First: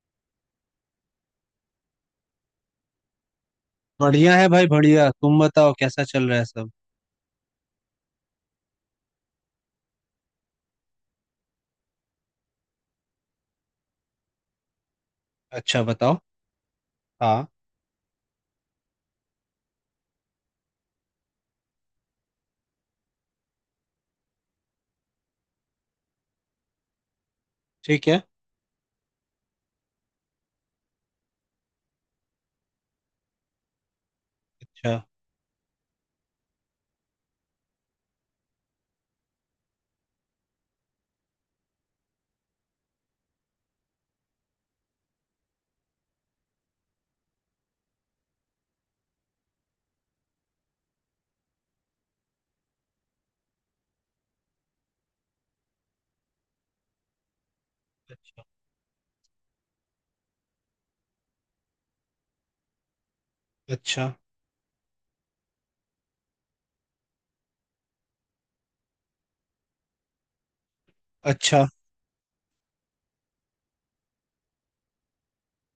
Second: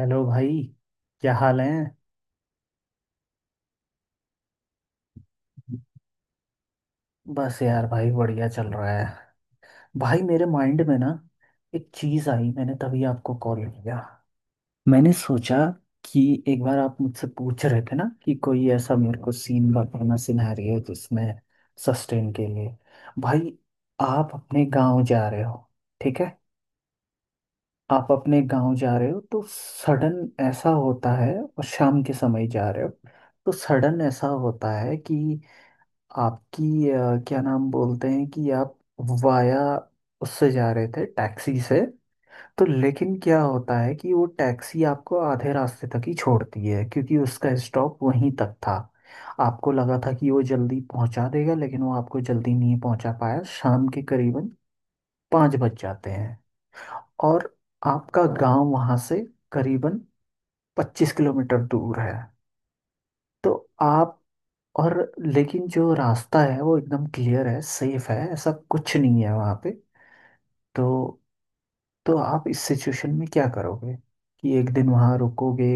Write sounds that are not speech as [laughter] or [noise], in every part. Hello भाई। क्या हाल है। बढ़िया है भाई बढ़िया। तुम बताओ कैसा चल रहा है सब। बस यार भाई बढ़िया चल रहा है। भाई मेरे माइंड में ना एक चीज़ आई, मैंने तभी आपको कॉल किया। मैंने सोचा अच्छा बताओ। कि एक बार आप मुझसे हाँ। पूछ रहे थे ना कि कोई ऐसा मेरे को सीन बताना, सिनेरियो जिसमें सस्टेन के लिए। भाई आप अपने गांव जा रहे हो, ठीक है। ठीक आप है। अपने गांव जा रहे हो तो सडन ऐसा होता है, और शाम के समय जा रहे हो तो सडन ऐसा होता अच्छा है कि आपकी क्या नाम बोलते हैं कि आप वाया उससे जा रहे थे टैक्सी से। तो लेकिन क्या होता है कि वो टैक्सी आपको आधे रास्ते तक ही छोड़ती है क्योंकि उसका स्टॉप वहीं तक था। आपको लगा था कि वो जल्दी पहुंचा देगा, लेकिन वो आपको जल्दी नहीं पहुंचा पाया। शाम के करीबन 5 बज जाते हैं, और आपका गांव वहां से करीबन 25 किलोमीटर दूर है। तो अच्छा आप और, लेकिन जो रास्ता है वो एकदम क्लियर है, सेफ है, ऐसा कुछ नहीं है वहाँ पे। तो अच्छा तो आप इस सिचुएशन में क्या करोगे, कि एक दिन वहाँ रुकोगे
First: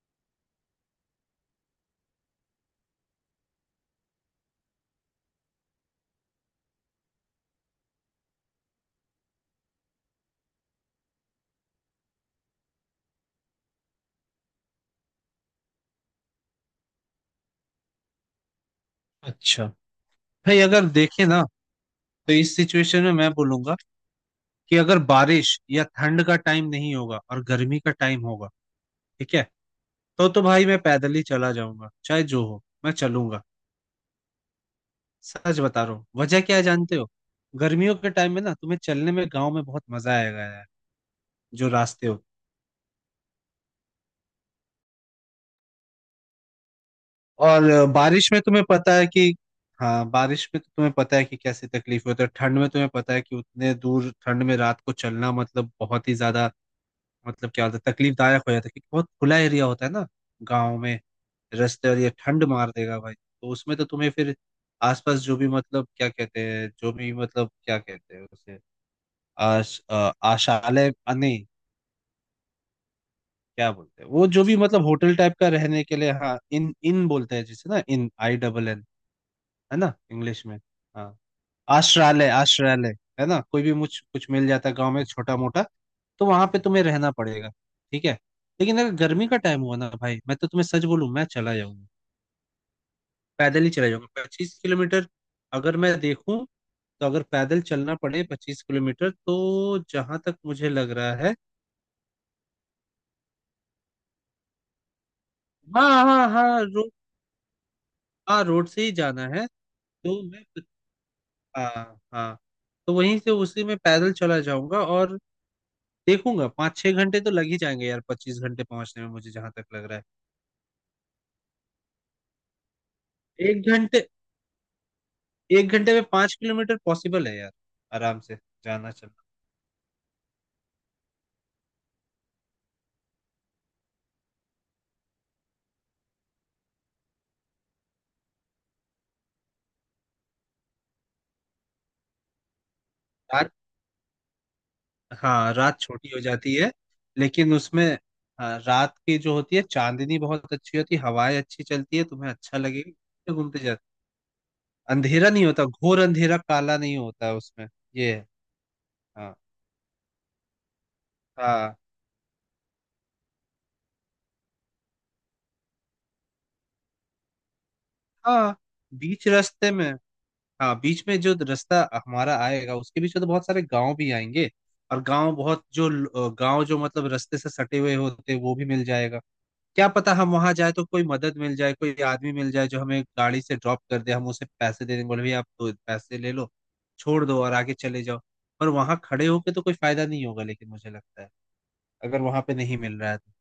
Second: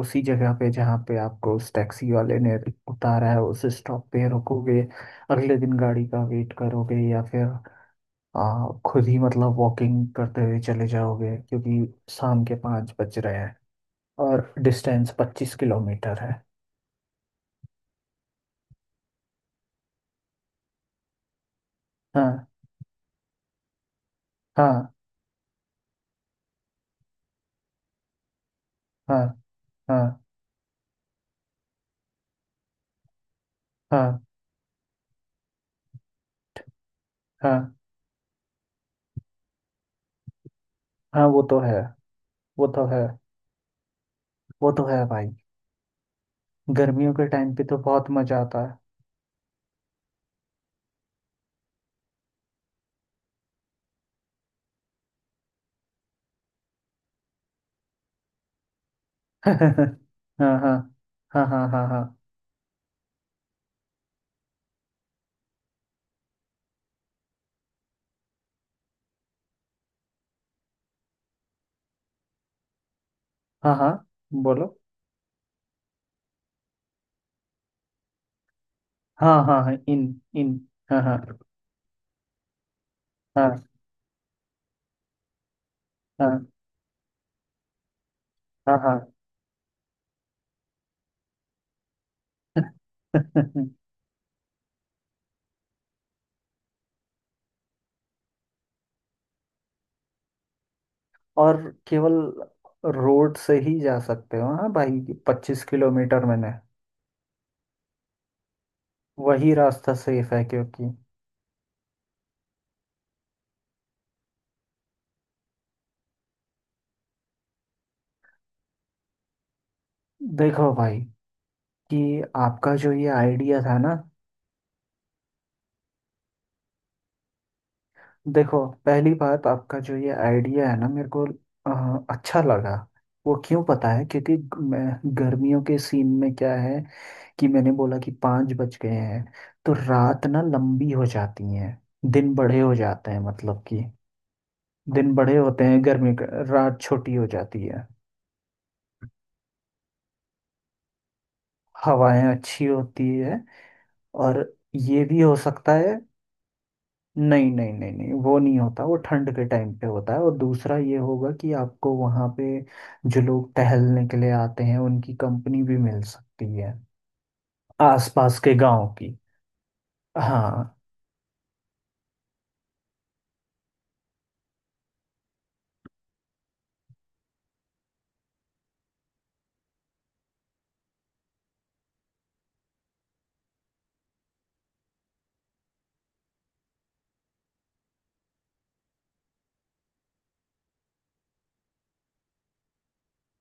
उसी जगह पे जहाँ पे आपको उस टैक्सी वाले ने उतारा है, उस स्टॉप पे रुकोगे, अगले दिन गाड़ी का वेट करोगे, या फिर खुद ही मतलब वॉकिंग करते हुए चले जाओगे क्योंकि शाम के 5 बज रहे हैं और डिस्टेंस 25 किलोमीटर है। अच्छा। भाई अगर देखे ना तो हाँ, इस सिचुएशन में मैं बोलूंगा कि हाँ, अगर बारिश या ठंड का टाइम नहीं होगा और गर्मी का टाइम होगा, हाँ, ठीक है, हाँ। तो भाई मैं पैदल ही चला जाऊंगा, चाहे जो हो मैं चलूंगा। हाँ, सच बता रहा हूँ, वजह क्या है जानते हो? हाँ, गर्मियों के टाइम में ना तुम्हें चलने में गाँव में बहुत मजा आएगा यार, हाँ। वो तो जो है। रास्ते होते। वो तो है। वो तो है भाई, गर्मियों के टाइम और पे तो बहुत बारिश मजा में आता तुम्हें है। पता है कि हाँ, बारिश में तो तुम्हें पता है कि कैसी तकलीफ होती है। ठंड में तुम्हें पता है कि उतने दूर ठंड में रात को चलना मतलब बहुत ही ज्यादा मतलब क्या होता है, तकलीफदायक हो जाता है क्योंकि बहुत खुला एरिया होता है [laughs] ना हाँ, गाँव हाँ, में हाँ, हाँ, हाँ, रास्ते। और ये हाँ, ठंड मार देगा भाई, तो उसमें तो तुम्हें फिर आसपास जो भी मतलब क्या कहते हैं जो भी मतलब क्या कहते हैं उसे आशालय नहीं, क्या हाँ, हाँ। बोलते हैं वो, जो भी बोलो। मतलब होटल टाइप का रहने के लिए। हाँ, इन इन बोलते हैं जिसे ना, इन आई डबल एन, हाँ, हाँ, हाँ, है ना इन। इंग्लिश में। इन। हाँ, हाँ। हाँ, आश्रालय आश्रालय है ना, कोई हाँ, भी मुझ कुछ मिल जाता है गाँव में छोटा मोटा, तो हाँ, वहां पे तुम्हें रहना पड़ेगा। ठीक है। हाँ, लेकिन अगर हाँ। गर्मी का टाइम हुआ ना भाई, मैं तो तुम्हें सच बोलूं, मैं चला जाऊंगा, पैदल ही [laughs] चला जाऊंगा 25 किलोमीटर। अगर मैं देखूं तो अगर पैदल चलना पड़े 25 किलोमीटर, तो जहां तक मुझे लग रहा है। और केवल रोड से ही जा सकते हो हाँ भाई, पच्चीस हाँ किलोमीटर हाँ में ना हाँ रोड, हाँ रोड से ही जाना है। वही रास्ता तो सेफ है मैं, क्योंकि। हाँ हाँ, तो वहीं से उसी में पैदल चला जाऊंगा और देखूंगा, पाँच छह घंटे तो लग ही जाएंगे यार, 25 घंटे पहुंचने में मुझे जहां तक लग रहा देखो भाई, कि आपका जो ये है। आइडिया एक था ना। घंटे, एक घंटे में 5 किलोमीटर पॉसिबल है यार आराम से देखो, जाना पहली चलना। बात आपका जो ये आइडिया है ना, मेरे को अच्छा लगा। वो क्यों पता है, क्योंकि मैं, गर्मियों के सीन में क्या है कि मैंने बोला कि 5 बज गए हैं, तो रात ना लंबी हो जाती है, दिन बड़े हो जाते हैं, रात, मतलब कि दिन बड़े हाँ होते रात हैं छोटी गर्मी हो का, जाती है, रात छोटी हो लेकिन जाती उसमें है, हाँ, रात की जो होती है चांदनी बहुत अच्छी होती है, हवाएं अच्छी चलती है, हवाएं तुम्हें अच्छा अच्छी लगेगा होती घूमते है, घूमते जाते। और ये भी अंधेरा हो नहीं होता, सकता है। घोर अंधेरा काला नहीं होता नहीं, उसमें, नहीं, नहीं, नहीं, ये है। वो नहीं होता, वो ठंड हाँ के टाइम पे होता है। और दूसरा ये होगा कि हाँ आपको वहाँ पे जो लोग टहलने के लिए आते हैं उनकी कंपनी भी मिल सकती है, आसपास के हाँ गांव की। बीच रास्ते में। हाँ, हाँ बीच में जो रास्ता हमारा आएगा उसके बीच में तो बहुत सारे गांव भी आएंगे, और गांव बहुत जो गांव जो मतलब रास्ते से सटे हुए होते हैं वो भी मिल जाएगा। क्या पता हम वहां जाए तो कोई मदद मिल जाए, कोई आदमी मिल जाए जो हमें गाड़ी से ड्रॉप कर दे, हम उसे पैसे दे देंगे, बोले भैया आप दो पैसे ले लो, छोड़ दो और आगे चले जाओ। पर वहां खड़े होके तो कोई फायदा नहीं होगा, लेकिन मुझे लगता है अगर वहां पे नहीं मिल रहा है तो।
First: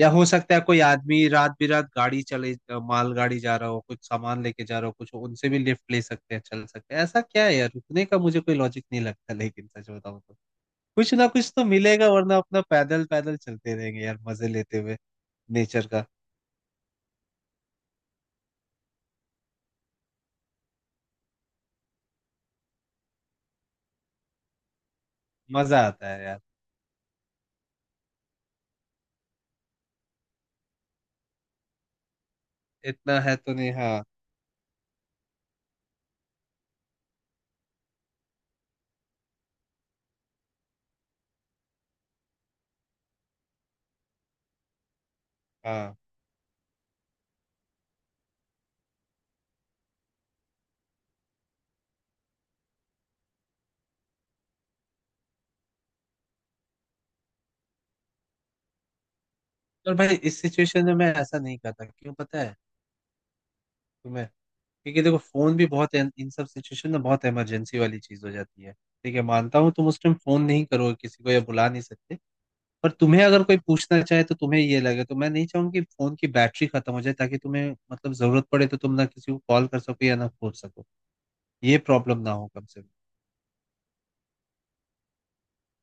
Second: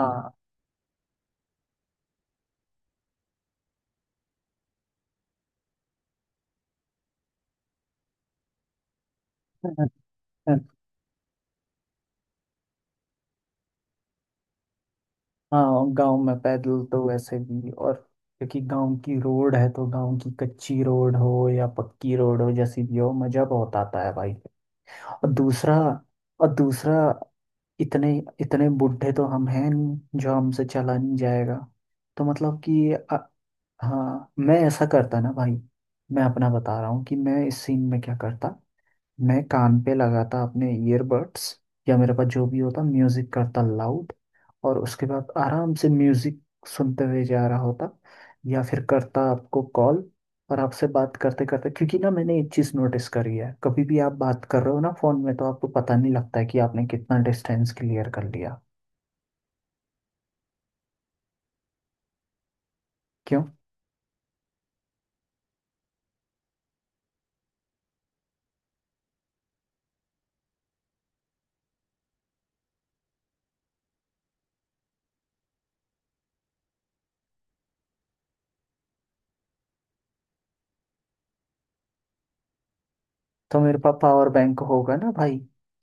या हो सकता है कोई आदमी रात बिरात गाड़ी चले, मालगाड़ी जा रहा हो कुछ सामान लेके जा रहा हो, कुछ उनसे भी लिफ्ट ले सकते हैं, चल सकते हैं। ऐसा क्या है यार रुकने का, मुझे कोई लॉजिक नहीं लगता, लेकिन सच बताऊं तो कुछ ना कुछ तो मिलेगा, वरना अपना पैदल पैदल चलते रहेंगे यार मजे लेते हुए हाँ, नेचर का। गांव में पैदल तो वैसे भी, और क्योंकि गांव की रोड है तो गांव की कच्ची रोड हो या पक्की रोड हो, जैसी भी हो, मजा बहुत आता है भाई। और दूसरा मजा आता है यार। और दूसरा, इतने इतने बुढ़े तो हम हैं नहीं जो हमसे चला नहीं जाएगा। तो मतलब कि इतना है तो नहीं, हाँ हाँ, मैं ऐसा करता ना भाई। मैं अपना बता रहा हूँ कि मैं इस सीन में क्या करता। मैं कान पे लगाता अपने ईयरबड्स, या मेरे पास जो भी होता म्यूजिक करता लाउड, और उसके बाद आराम से हाँ। म्यूजिक सुनते हुए जा रहा होता, या फिर करता आपको कॉल, और आपसे बात करते करते। क्योंकि ना मैंने एक चीज़ नोटिस करी है, कभी भी आप बात कर रहे हो ना फोन में, तो आपको पता नहीं लगता है कि आपने कितना डिस्टेंस क्लियर कर लिया। और भाई इस सिचुएशन में मैं ऐसा नहीं करता, क्यों पता है क्यों? तुम्हें? क्योंकि देखो फोन भी बहुत इन इन सब सिचुएशन में बहुत इमरजेंसी वाली चीज हो जाती है। ठीक है, मानता हूँ तुम उस टाइम फोन नहीं करोगे किसी को या बुला नहीं सकते, पर तुम्हें अगर कोई पूछना चाहे तो तुम्हें ये लगे, तो मैं नहीं चाहूंगी कि फोन की बैटरी खत्म हो जाए, ताकि तुम्हें मतलब जरूरत पड़े तो तुम ना किसी को कॉल कर सको या ना खोल सको, ये प्रॉब्लम ना हो कम से कम। तो मेरे पास पावर बैंक होगा ना भाई।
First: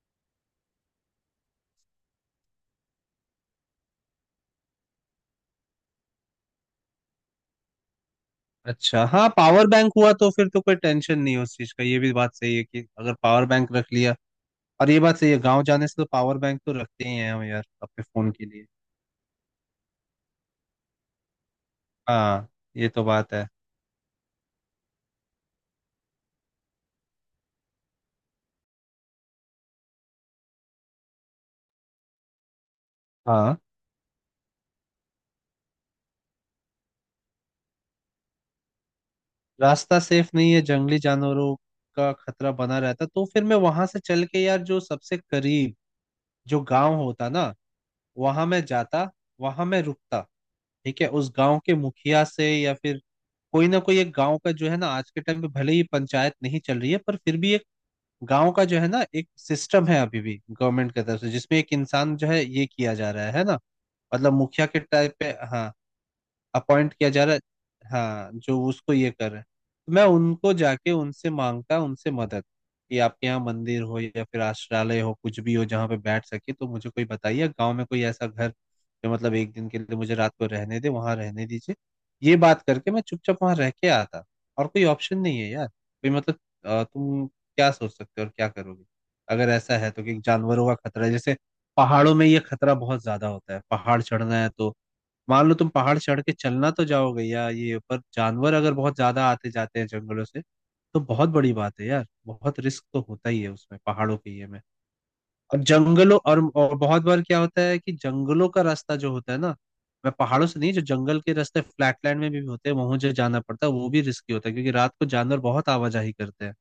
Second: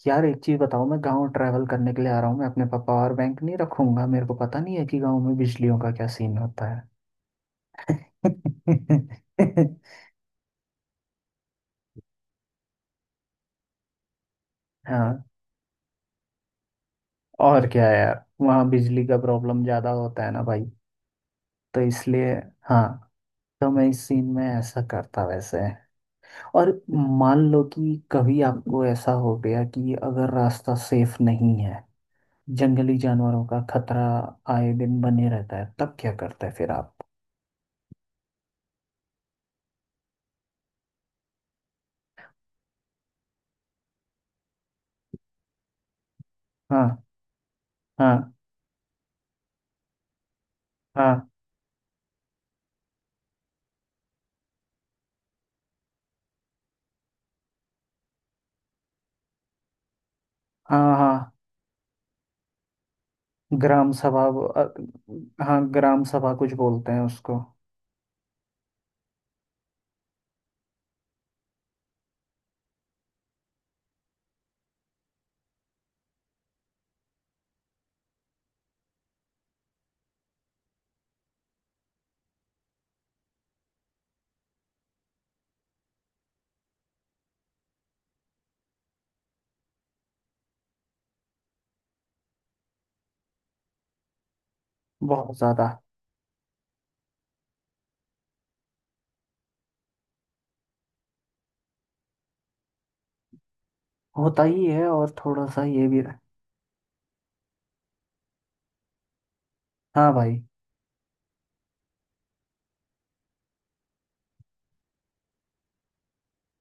यार एक चीज़ बताओ, मैं गांव ट्रैवल करने के लिए आ रहा हूँ, मैं अपने पास पावर बैंक नहीं रखूंगा? मेरे को पता नहीं है कि गांव में बिजलियों का क्या सीन होता है। अच्छा हाँ, पावर बैंक [laughs] हुआ तो फिर तो कोई टेंशन नहीं है उस चीज का, ये भी बात सही है कि अगर पावर बैंक रख लिया, और ये बात हाँ, सही है गाँव जाने से तो पावर बैंक तो रखते ही हैं हम यार और क्या अपने यार, फोन के लिए। वहाँ बिजली का प्रॉब्लम ज्यादा होता है ना भाई, तो इसलिए। हाँ। हाँ। ये तो बात है। तो मैं इस सीन में ऐसा करता वैसे। और मान लो कि कभी आपको ऐसा हो गया कि अगर रास्ता सेफ नहीं है, जंगली जानवरों हाँ, का खतरा आए दिन बने रहता है, तब क्या करते हैं फिर आप? रास्ता सेफ नहीं है, जंगली जानवरों का खतरा बना रहता तो फिर मैं वहां से चल के यार जो सबसे करीब जो गांव हाँ, होता ना, हाँ। वहां मैं जाता, वहां मैं रुकता। ठीक है, हाँ, उस गांव के मुखिया से या फिर कोई ना कोई एक गांव का जो है ना, आज के टाइम पे भले ही पंचायत नहीं चल रही है, पर फिर भी एक गांव का जो है ना एक सिस्टम है अभी भी गवर्नमेंट हाँ, की तरफ से, हाँ। जिसमें एक इंसान जो है ये किया जा रहा है ना, ग्राम सभा, मतलब वो, मुखिया के टाइप पे, हाँ, हाँ ग्राम सभा कुछ बोलते अपॉइंट हैं किया जा रहा उसको। है, हाँ जो उसको ये कर रहे हैं। तो मैं उनको जाके उनसे मांगता उनसे मदद, कि आपके यहाँ मंदिर हो या फिर आश्रालय हो कुछ भी हो जहाँ पे बैठ सके, तो मुझे कोई बताइए गांव में कोई ऐसा घर जो मतलब एक दिन के लिए मुझे रात को रहने दे, वहां रहने दीजिए। ये बात करके मैं चुपचाप वहां रह के आता, और कोई ऑप्शन नहीं है यार कोई मतलब। तुम क्या सोच सकते हो और क्या करोगे अगर ऐसा है तो, कि जानवरों का खतरा है? जैसे पहाड़ों में ये खतरा बहुत ज्यादा होता है, पहाड़ चढ़ना है तो बहुत मान लो ज्यादा। तुम पहाड़ चढ़ के चलना तो जाओगे, या ये पर जानवर अगर बहुत ज्यादा आते जाते हैं जंगलों से, तो बहुत बड़ी बात है यार, बहुत रिस्क तो होता ही है उसमें पहाड़ों के होता ये में। ही है, और थोड़ा और सा ये भी। जंगलों और बहुत बार क्या होता है कि जंगलों का रास्ता जो होता है ना, हाँ मैं भाई, पहाड़ों से नहीं, जो जंगल के रास्ते फ्लैटलैंड में भी होते हैं वहां जो जाना पड़ता है वो भी रिस्की होता है, क्योंकि रात को जानवर बहुत आवाजाही करते हैं,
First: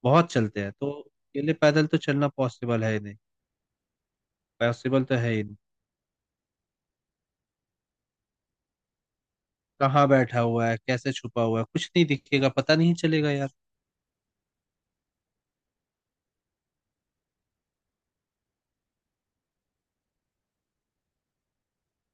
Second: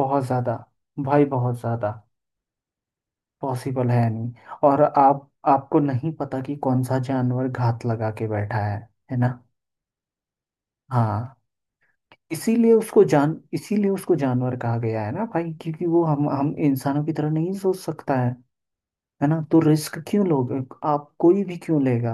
बहुत बहुत ज़्यादा। चलते हैं, तो भाई के लिए बहुत पैदल ज़्यादा। तो चलना पॉसिबल है ही नहीं। पॉसिबल है नहीं, और पॉसिबल तो आप है ही नहीं। आपको नहीं पता कि कौन सा जानवर घात लगा के बैठा है। है ना? कहाँ बैठा हुआ है, कैसे हाँ। छुपा हुआ है, कुछ नहीं दिखेगा इसीलिए पता नहीं उसको चलेगा जान यार। इसीलिए उसको जानवर कहा गया है ना भाई, क्योंकि वो हम इंसानों की तरह नहीं सोच सकता है। है ना, तो रिस्क क्यों लोगे। आप, कोई भी क्यों लेगा।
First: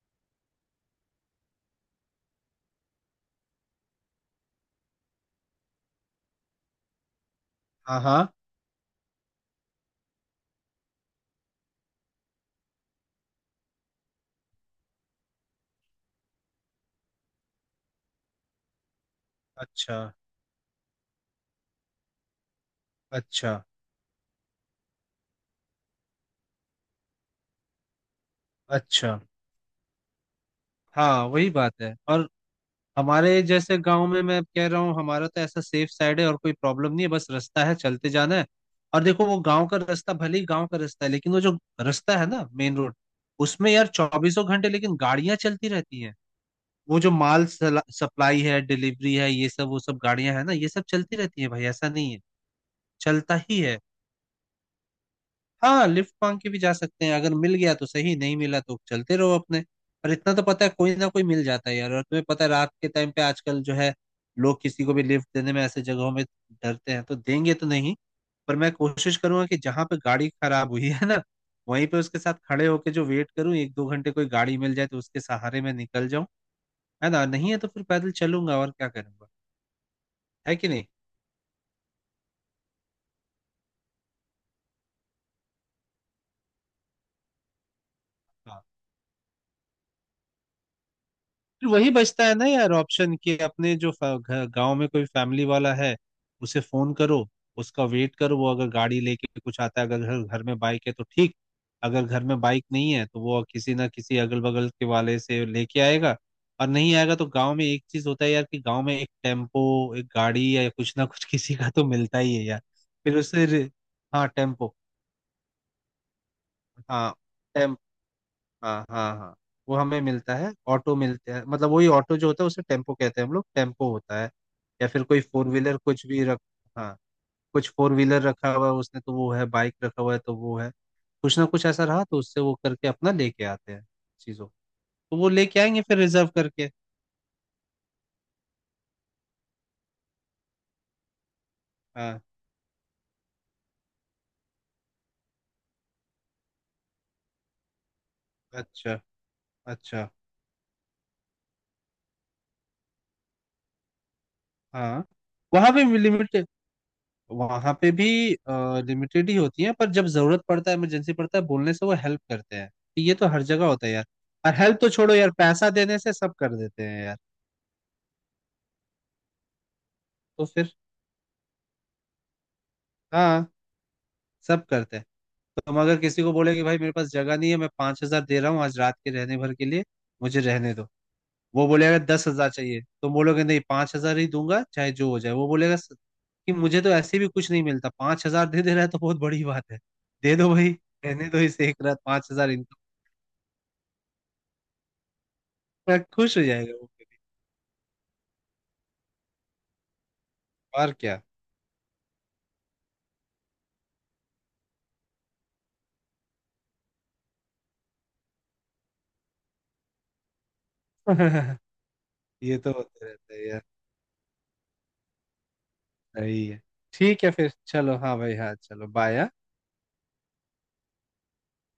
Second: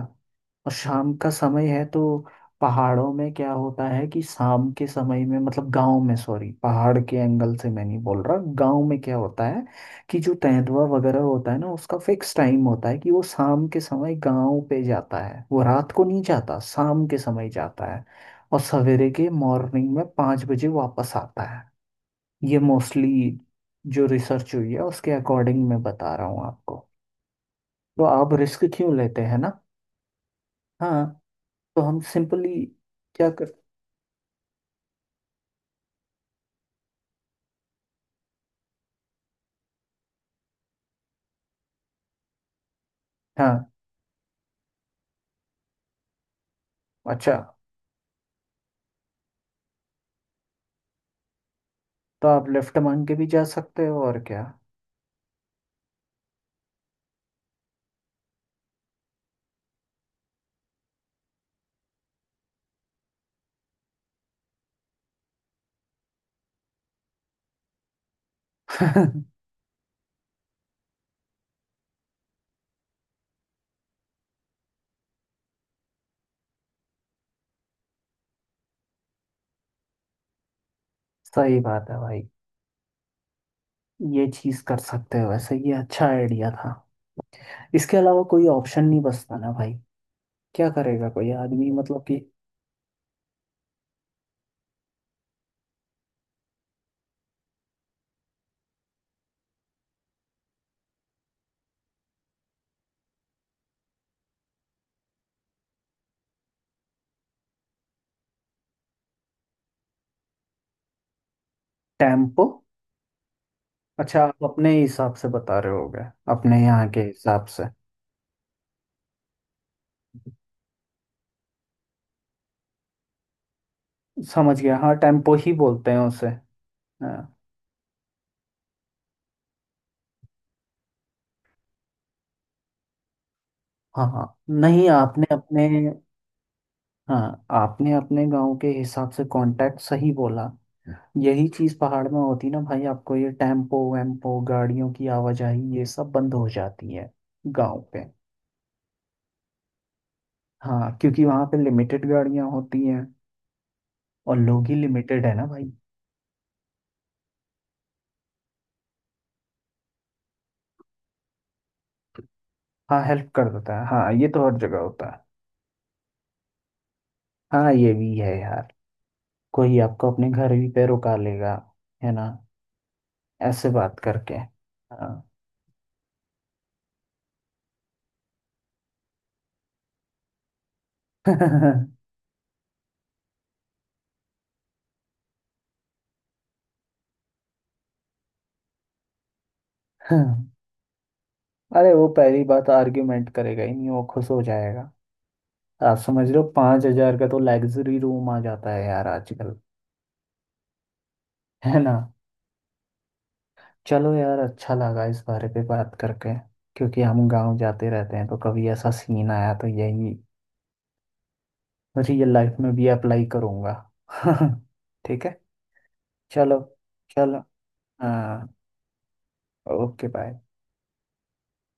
और शाम का समय है तो, पहाड़ों में क्या होता है कि शाम के समय में, मतलब गांव में, सॉरी पहाड़ के एंगल से मैं नहीं हाँ बोल हाँ। रहा, गांव में क्या होता है कि जो तेंदुआ वगैरह होता है ना, उसका फिक्स टाइम होता है कि वो शाम के समय गांव पे जाता है, वो रात को नहीं जाता, शाम के समय जाता है, और सवेरे के मॉर्निंग अच्छा में 5 बजे वापस आता है। ये मोस्टली अच्छा जो रिसर्च हुई है उसके अकॉर्डिंग मैं बता रहा हूँ आपको। तो आप रिस्क क्यों अच्छा। लेते हैं ना। हाँ। हाँ वही बात तो है। हम और सिंपली क्या हमारे कर। जैसे गांव में मैं कह रहा हूँ, हमारा तो ऐसा सेफ साइड है, और कोई प्रॉब्लम नहीं है, बस रास्ता है चलते जाना है। और देखो वो गांव का रास्ता भले ही गांव का रास्ता है, लेकिन वो जो रास्ता है ना मेन रोड, उसमें हाँ, यार चौबीसों घंटे लेकिन गाड़ियां चलती रहती हैं। वो जो अच्छा, माल सप्लाई है, डिलीवरी है ये सब, वो सब गाड़ियां है ना ये सब चलती रहती है भाई, ऐसा नहीं है, तो आप लेफ्ट मांग के भी चलता जा ही है। सकते हो और क्या। हाँ लिफ्ट मांग के भी जा सकते हैं, अगर मिल गया तो सही, नहीं मिला तो चलते रहो अपने, पर इतना तो पता है कोई ना कोई मिल जाता है यार। और तुम्हें पता है रात के टाइम पे आजकल जो है, लोग किसी को भी लिफ्ट देने में ऐसे जगहों में डरते हैं, तो देंगे तो नहीं, पर मैं कोशिश [laughs] करूंगा कि जहां पे गाड़ी खराब हुई है ना वहीं पे उसके साथ खड़े होके जो वेट करूं एक दो घंटे, कोई गाड़ी मिल जाए तो उसके सहारे मैं निकल जाऊं, है ना, नहीं है तो फिर पैदल चलूंगा, और क्या करूंगा, है कि नहीं? सही बात है भाई, ये चीज कर सकते हो वैसे, ये अच्छा आइडिया था। इसके अलावा कोई हाँ। ऑप्शन नहीं बचता ना भाई। क्या करेगा कोई फिर आदमी वही मतलब कि। बचता है ना यार ऑप्शन कि अपने जो गांव में कोई फैमिली वाला है, उसे फोन करो, उसका वेट करो, वो अगर गाड़ी लेके कुछ आता है, अगर घर घर में बाइक है तो ठीक, अगर घर में बाइक नहीं है तो वो किसी ना किसी अगल बगल के वाले से लेके आएगा। और नहीं आएगा तो गांव में एक चीज होता है यार, कि गांव में एक टेम्पो एक गाड़ी या कुछ ना कुछ [laughs] किसी का तो मिलता ही है टेम्पो? यार। फिर उससे अच्छा, हाँ आप अपने टेम्पो, हिसाब से बता रहे होगे, अपने यहाँ के हाँ हिसाब से। हाँ हाँ हाँ, वो हमें मिलता है, ऑटो मिलते हैं, मतलब वही ऑटो जो होता है उसे टेम्पो कहते हैं हम लोग, टेम्पो होता है, समझ गया, या हाँ फिर कोई टेम्पो फोर ही व्हीलर बोलते हैं कुछ भी उसे। रख, हाँ हाँ, कुछ फोर व्हीलर रखा हुआ है उसने तो वो है, बाइक रखा हुआ है तो वो है, कुछ ना कुछ ऐसा रहा तो उससे वो करके अपना लेके आते हैं हाँ, हाँ। चीज़ों, नहीं, तो आपने वो लेके अपने, आएंगे फिर रिजर्व करके। हाँ आपने अपने गांव के हिसाब से कांटेक्ट सही बोला। यही चीज पहाड़ में हाँ। होती ना भाई, आपको ये टेम्पो वेम्पो गाड़ियों की आवाजाही ये सब बंद हो जाती है गांव पे। अच्छा अच्छा। हाँ, क्योंकि वहां पे लिमिटेड गाड़ियां होती हैं, और लोग ही हाँ लिमिटेड है ना भाई। वहाँ भी लिमिट, वहां पे भी लिमिटेड ही होती है, पर जब जरूरत पड़ता है इमरजेंसी पड़ता है बोलने से वो हेल्प करते हैं। हाँ, ये तो हेल्प हर कर जगह देता है, होता है यार, हाँ ये तो और हर हेल्प जगह तो होता छोड़ो यार, पैसा देने से सब कर देते हैं यार। है। हाँ ये भी है यार, कोई आपको अपने तो घर भी फिर, पे रुका लेगा, है ना, हाँ ऐसे बात करके। सब करते हैं। हाँ। तुम अगर किसी को बोले कि भाई मेरे पास जगह नहीं है, मैं 5 हजार दे रहा हूँ आज रात के रहने भर के लिए, मुझे रहने दो। वो बोलेगा [laughs] 10 हजार चाहिए, तुम बोलोगे नहीं 5 हजार ही दूंगा चाहे जो हो जाए, वो बोलेगा कि मुझे तो ऐसे भी कुछ नहीं मिलता, 5 हजार दे दे रहा है तो बहुत बड़ी बात है, दे दो भाई रहने दो इसे एक अरे रात वो पांच पहली हजार बात आर्ग्यूमेंट करेगा ही नहीं, वो खुश हो जाएगा। आप मैं समझ खुश लो हो जाएगा पांच वो हजार कभी, का तो लग्जरी रूम आ जाता है यार आजकल, और क्या। है ना। चलो यार, अच्छा लगा इस बारे पे बात करके, क्योंकि हम गांव जाते रहते हैं तो कभी ऐसा सीन आया तो यही [laughs] रियल लाइफ ये में तो भी होते अप्लाई रहता है यार। करूंगा। [laughs] ठीक है सही चलो। है। ठीक है चलो, फिर चलो, हाँ भाई, हाँ, हाँ चलो बाय। Okay bye.